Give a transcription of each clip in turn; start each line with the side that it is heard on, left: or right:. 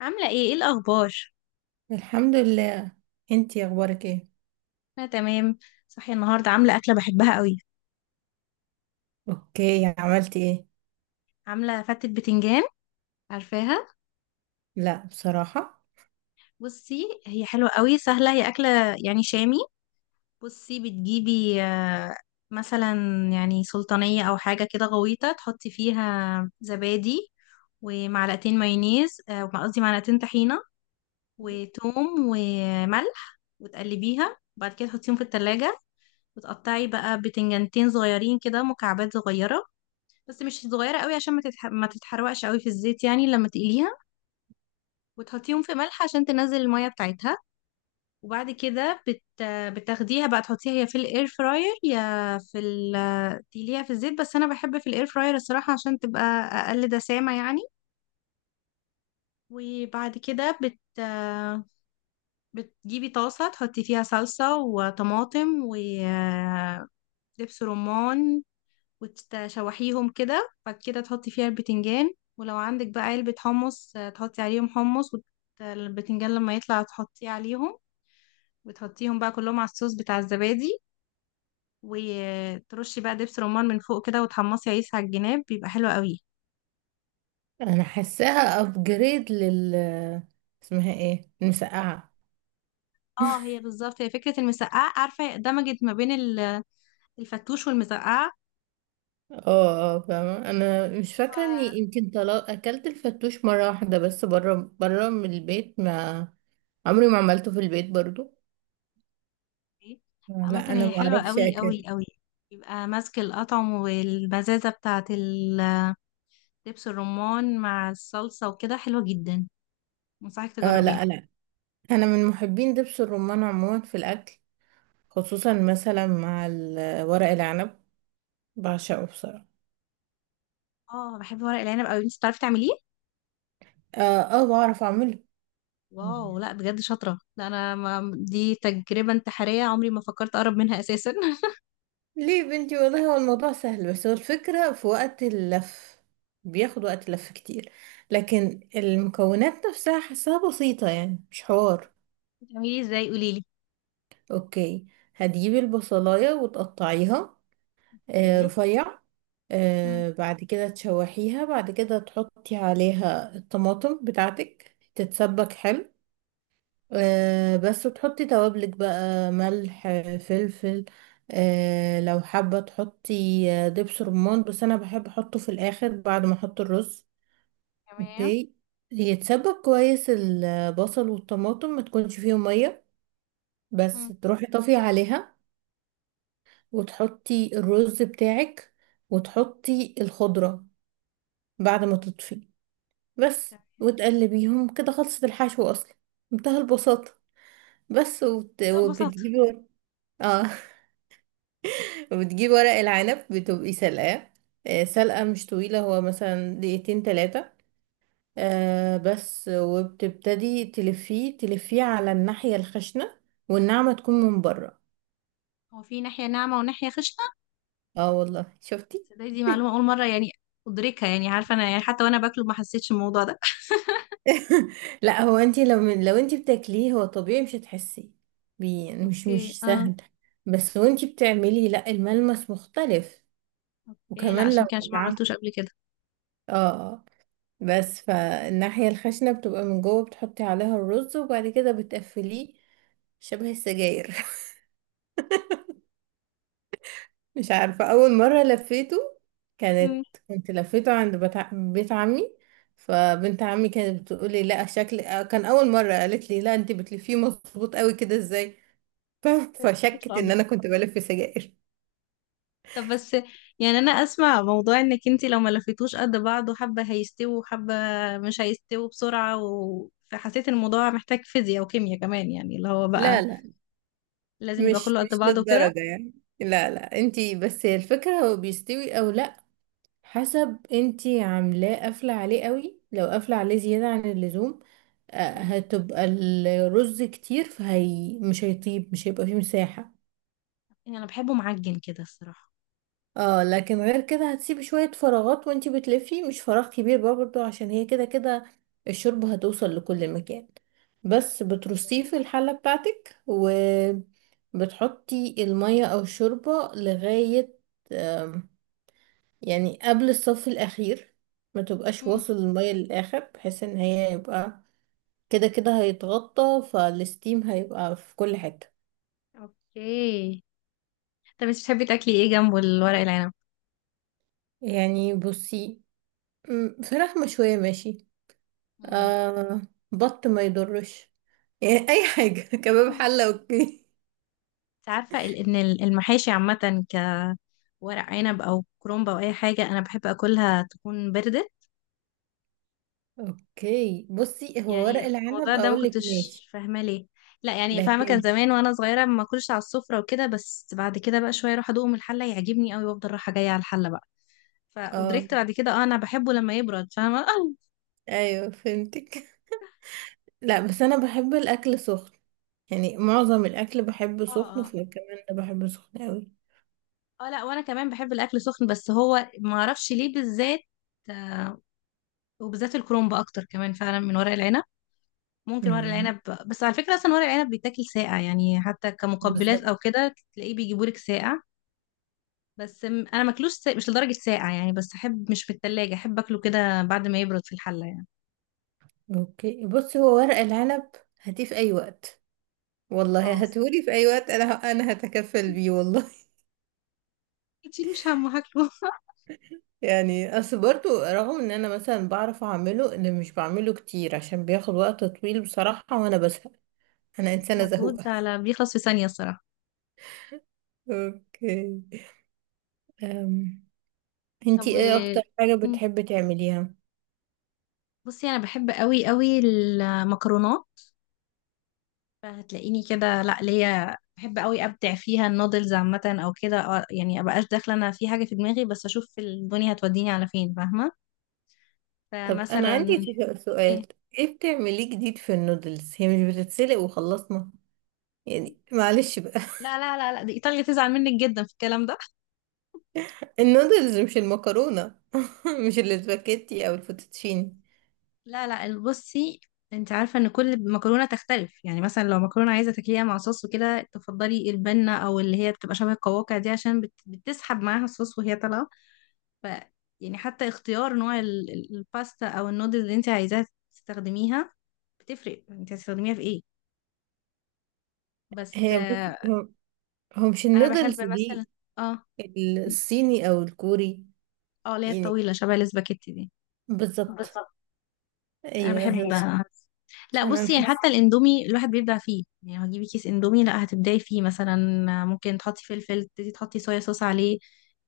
left: عاملة ايه الأخبار؟
right: الحمد لله. انتي اخبارك ايه؟
left: أنا تمام. صحية النهاردة، عاملة أكلة بحبها قوي.
right: اوكي، عملتي ايه؟
left: عاملة فتة بتنجان، عارفاها؟
right: لا بصراحة.
left: بصي هي حلوة قوي، سهلة. هي أكلة يعني شامي. بصي، بتجيبي مثلا يعني سلطانية أو حاجة كده غويطة، تحطي فيها زبادي ومعلقتين مايونيز قصدي معلقتين طحينة وتوم وملح، وتقلبيها وبعد كده تحطيهم في التلاجة. وتقطعي بقى بتنجانتين صغيرين كده، مكعبات صغيرة بس مش صغيرة قوي عشان ما تتحرقش قوي في الزيت يعني لما تقليها. وتحطيهم في ملح عشان تنزل المية بتاعتها. وبعد كده بتاخديها بقى تحطيها يا في الاير فراير يا في ال... تقليها في الزيت. بس انا بحب في الاير فراير الصراحة عشان تبقى اقل دسامة يعني. وبعد كده بتجيبي طاسة تحطي فيها صلصة وطماطم ودبس رمان، وتشوحيهم كده. بعد كده تحطي فيها البتنجان، ولو عندك بقى علبة حمص تحطي عليهم حمص. والبتنجان لما يطلع تحطيه عليهم، وتحطيهم بقى كلهم على الصوص بتاع الزبادي، وترشي بقى دبس رمان من فوق كده، وتحمصي عيش على الجناب، بيبقى حلو قوي.
right: انا حاساها ابجريد لل اسمها ايه المسقعة.
left: اه، هي بالظبط. هي فكرة المسقعة، عارفة؟ دمجت ما بين الفتوش والمسقعة.
right: اه، فاهمة. انا مش فاكرة
left: ف-
right: اني يمكن طلع اكلت الفتوش مرة واحدة بس برا برا من البيت، ما عمري ما عملته في البيت برضو.
left: عامة
right: لا انا
left: هي
right: ما
left: حلوة
right: اعرفش
left: قوي
right: اكل.
left: قوي قوي. يبقى ماسك الأطعم والمزازة بتاعة دبس الرمان مع الصلصة وكده، حلوة جدا. انصحك
right: لا،
left: تجربيها.
right: لا، انا من محبين دبس الرمان عموما في الاكل، خصوصا مثلا مع ورق العنب. بعشقه بصراحة.
left: اه، بحب ورق العنب قوي. انت بتعرفي تعمليه؟
right: اه، بعرف اعمله.
left: واو، لا بجد شاطرة. لا انا، ما دي تجربة انتحارية، عمري ما فكرت اقرب منها اساسا.
right: ليه يا بنتي؟ والله هو الموضوع سهل، بس هو الفكرة في وقت اللف. بياخد وقت لف كتير، لكن المكونات نفسها حاساها بسيطة يعني، مش حوار.
left: بتعمليه ازاي؟ قوليلي.
right: اوكي، هتجيبي البصلاية وتقطعيها،
left: اوكي.
right: رفيع.
left: مم.
right: بعد كده تشوحيها، بعد كده تحطي عليها الطماطم بتاعتك، تتسبك حلو. بس تحطي توابلك بقى، ملح، فلفل. لو حابة تحطي دبس رمان، بس أنا بحب أحطه في الآخر بعد ما أحط الرز.
left: تمام.
right: اوكي، يتسبك كويس البصل والطماطم، ما تكونش فيهم مية، بس
left: مم.
right: تروحي طافية عليها، وتحطي الرز بتاعك، وتحطي الخضرة بعد ما تطفي بس،
left: تمام.
right: وتقلبيهم كده، خلصت الحشو أصلا. منتهى البساطة. بس وبت...
left: لا ببساطة.
right: وبتجيبي ور- اه. وبتجيب ورق العنب، بتبقي سلقاه سلقة مش طويلة، هو مثلا دقيقتين تلاتة. بس، وبتبتدي تلفيه تلفيه على الناحية الخشنة، والناعمة تكون من بره.
left: هو في ناحية ناعمة وناحية خشنة؟
right: اه والله، شفتي.
left: تصدقي دي معلومة أول مرة يعني أدركها. يعني عارفة، أنا يعني حتى وأنا باكله ما حسيتش الموضوع ده.
right: لا، هو انتي لو من لو انتي بتاكليه، هو طبيعي مش هتحسي بيه يعني، مش
left: اوكي،
right: مش
left: اه.
right: سهل. بس وانتي بتعملي، لا، الملمس مختلف.
left: اوكي، لا
right: وكمان لو
left: عشان كده، عشان ما
right: اتعمل،
left: عملتوش قبل كده.
right: اه. بس، فالناحية الخشنة بتبقى من جوه، بتحطي عليها الرز، وبعد كده بتقفليه شبه السجاير. مش عارفة، أول مرة لفيته كانت كنت لفيته عند بيت عمي، فبنت عمي كانت بتقولي، لا شكل، كان أول مرة قالت لي، لا، انت بتلفيه مظبوط قوي كده ازاي؟ ف- فشكت
left: امم.
right: ان انا كنت بلف سجاير.
left: طب بس، يعني انا اسمع موضوع انك انتي لو ما لفيتوش قد بعض وحبة هيستووا وحبة مش هيستووا بسرعة فحسيت ان الموضوع محتاج فيزياء وكيمياء كمان، يعني اللي هو بقى
right: لا، لا،
left: لازم يبقى
right: مش
left: كله قد
right: مش
left: بعضه وكده.
right: للدرجة يعني. لا، لا، انت بس، هي الفكرة هو بيستوي او لا، حسب انتي عاملاه قافلة عليه قوي. لو قافلة عليه زيادة عن اللزوم،
left: مم.
right: هتبقى الرز كتير فهي مش هيطيب، مش هيبقى فيه مساحة.
left: يعني انا بحبه معجن كده الصراحة.
right: اه، لكن غير كده هتسيبي شوية فراغات وانتي بتلفي، مش فراغ كبير برضه عشان هي كده كده الشوربة هتوصل لكل مكان. بس بترصيه في الحلة بتاعتك، وبتحطي المية او الشوربة لغاية، يعني قبل الصف الأخير، ما تبقاش
left: مم.
right: واصل المية للآخر، بحيث ان هي يبقى كده كده هيتغطى فالستيم، هيبقى في كل حتة.
left: اوكي. طب انت بتحبي تاكلي ايه جنبه الورق العنب؟
right: يعني بصي، فراخ مشوية ماشي،
left: مم.
right: آه بط ما يضرش، يعني أي حاجة، كباب، حلة، أوكي.
left: انت عارفة ان المحاشي عامة، كورق عنب او كرومبة او اي حاجة، انا بحب اكلها تكون باردة.
right: أوكي بصي، هو ورق
left: يعني الموضوع
right: العنب
left: ده ما
right: أقولك،
left: كنتش
right: ماشي
left: فاهمه ليه. لا يعني فاهمه، كان
right: لكن،
left: زمان وانا صغيره ما اكلش على السفره وكده، بس بعد كده بقى شويه اروح ادوقه من الحله يعجبني قوي، وافضل رايحه جايه على الحله بقى.
right: اه،
left: فادركت بعد كده اه انا بحبه لما يبرد، فاهمه؟ اه.
right: أيوه فهمتك. لا بس أنا بحب الأكل سخن، يعني معظم الأكل بحبه سخن،
left: اه،
right: فكمان ده بحبه سخن أوي.
left: اه، لا وانا كمان بحب الاكل سخن. بس هو ما اعرفش ليه بالذات، آه، وبالذات الكرومب اكتر كمان فعلا من ورق العنب. ممكن ورق
right: امم،
left: العنب، بس على فكره اصلا ورق العنب بيتاكل ساقع، يعني حتى كمقبلات
right: بالظبط.
left: او كده تلاقيه بيجيبولك ساقع. بس انا ماكلوش مش لدرجه ساقع يعني، بس احب مش في التلاجة، احب اكله كده بعد ما يبرد في الحله يعني.
right: اوكي بص، هو ورق العنب هاتيه في اي وقت،
left: اه
right: والله
left: الصراحة.
right: هاتهولي في اي وقت، انا هتكفل بيه والله.
left: ما تشيلوش هم، هاكله.
right: يعني اصل برضو، رغم ان انا مثلا بعرف اعمله، اللي مش بعمله كتير عشان بياخد وقت طويل بصراحة، وانا بزهق، انا انسانة
left: مجهود
right: زهوقة.
left: على بيخلص في ثانيه الصراحه.
right: اوكي. أم.
left: طب
right: انتي ايه اكتر حاجة
left: م.
right: بتحبي تعمليها؟
left: بصي انا بحب قوي قوي المكرونات، فهتلاقيني كده. لا، ليا بحب قوي ابدع فيها، النودلز عامه او كده يعني ابقاش داخله انا في حاجه في دماغي، بس اشوف الدنيا هتوديني على فين، فاهمه؟
right: طب انا
left: فمثلا،
right: عندي
left: ايه،
right: سؤال، ايه بتعمليه جديد في النودلز؟ هي مش بتتسلق وخلصنا يعني؟ معلش،
left: لا لا لا لا دي ايطاليا تزعل منك جدا في الكلام ده.
right: النودلز مش المكرونة، مش الاسباجيتي او الفوتوتشيني.
left: لا لا، بصي، انت عارفه ان كل مكرونه تختلف. يعني مثلا لو مكرونه عايزه تاكليها مع صوص وكده، تفضلي البنه او اللي هي بتبقى شبه القواقع دي، عشان بتسحب معاها الصوص وهي طالعه. ف يعني حتى اختيار نوع الباستا او النودلز اللي انت عايزاها تستخدميها، بتفرق. انت هتستخدميها في ايه؟ بس
right: هي بص، هو مش
left: انا بحب
right: النودلز
left: مثلا،
right: دي،
left: اه،
right: الصيني او الكوري
left: اه اللي هي
right: يعني،
left: الطويله شبه الاسباجيتي دي.
right: بالظبط،
left: انا بحب،
right: ايوه.
left: ايوه. لا
right: عشان انا
left: بصي، يعني
right: حاسه
left: حتى الاندومي الواحد بيبدع فيه. يعني هتجيبي كيس اندومي، لا هتبدعي فيه مثلا. ممكن تحطي فلفل، تبتدي تحطي صويا صوص عليه.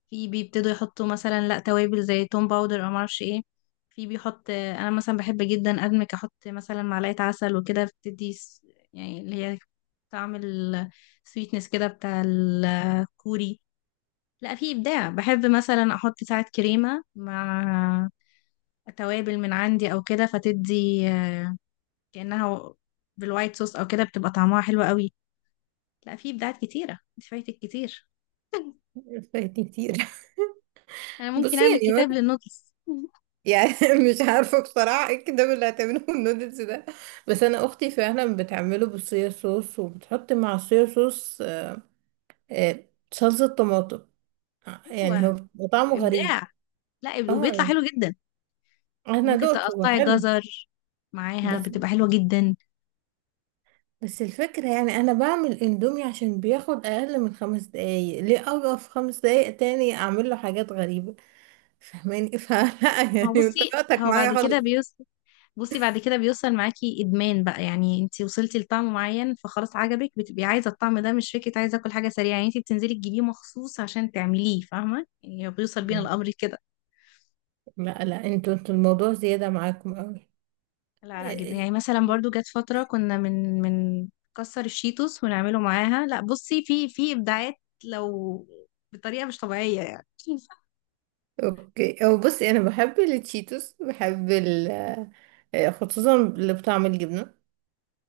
left: في بيبتدوا يحطوا مثلا، لا توابل زي توم باودر او معرفش ايه. في بيحط، انا مثلا بحب جدا ادمك، احط مثلا معلقه عسل وكده بتدي يعني اللي هي طعم السويتنس كده بتاع الكوري. لا في ابداع. بحب مثلا احط ساعات كريمه مع توابل من عندي او كده، فتدي كأنها بالوايت صوص او كده، بتبقى طعمها حلو قوي. لا في ابداعات كتيرة، انت فايتك كتير.
right: فايتني كتير.
left: انا ممكن
right: بصي
left: اعمل
right: يعني
left: كتاب
right: وانا
left: للنودلز.
right: يعني، مش عارفه بصراحه ايه الكلام اللي هتعمله النودلز ده، بس انا اختي فعلا بتعمله بالصويا صوص، وبتحط مع الصويا صوص، آه، صلصه طماطم. يعني هو
left: ايوه،
right: بيبقى طعمه غريب.
left: ابداع. لا وبيطلع
right: اه
left: حلو جدا.
right: انا
left: وممكن
right: دقته، هو
left: تقطعي
right: حلو.
left: جزر معاها،
right: بس
left: بتبقى حلوة جدا.
right: بس الفكرة، يعني أنا بعمل اندومي عشان بياخد أقل من 5 دقايق، ليه أوقف 5 دقايق تاني أعمل له حاجات غريبة؟ فهماني؟ فلا
left: ما هو
right: يعني
left: بصي،
right: انت وقتك
left: هو بعد
right: معايا
left: كده
right: خالص.
left: بيوصل. بصي، بعد كده بيوصل معاكي ادمان بقى. يعني انت وصلتي لطعم معين فخلاص عجبك، بتبقي عايزه الطعم ده، مش فكره عايزه اكل حاجه سريعه. يعني انت بتنزلي تجيبيه مخصوص عشان تعمليه، فاهمه؟ يعني هو بيوصل بينا
right: مم.
left: الامر كده.
right: لا، لا، انتوا الموضوع زيادة معاكم أوي.
left: لا لا، جدا. يعني
right: إيه،
left: مثلا برضو جت فترة كنا من كسر الشيتوس ونعمله معاها. لا بصي، في إبداعات، لو بطريقة مش طبيعية يعني.
right: اوكي او بصي، أنا بحب التشيتوس، بحب ال خصوصا اللي بطعم الجبنة.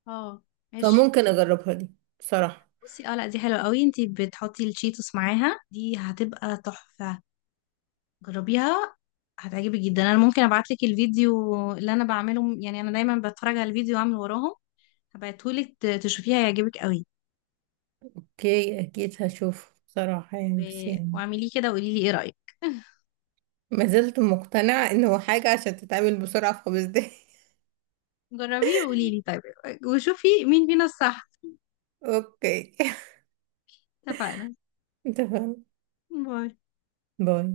left: اه، ماشي.
right: فممكن أجربها دي بصراحة.
left: بصي اه، لا دي حلوة قوي. انتي بتحطي الشيتوس معاها، دي هتبقى تحفة. جربيها، هتعجبك جدا. انا ممكن ابعتلك الفيديو اللي انا بعمله، يعني انا دايما بتفرج على الفيديو واعمل وراهم. هبعتهولك تشوفيها، هيعجبك قوي.
right: اوكي، أكيد هشوف بصراحة، يعني بس يعني،
left: واعمليه كده وقولي لي ايه رأيك.
right: ما زلت مقتنعة انه حاجة عشان تتعمل بسرعة في 5 دقايق.
left: جربيه وقولي لي، طيب؟ وشوفي مين فينا الصح.
right: اوكي،
left: اتفقنا.
right: انت فاهم.
left: باي.
right: باي.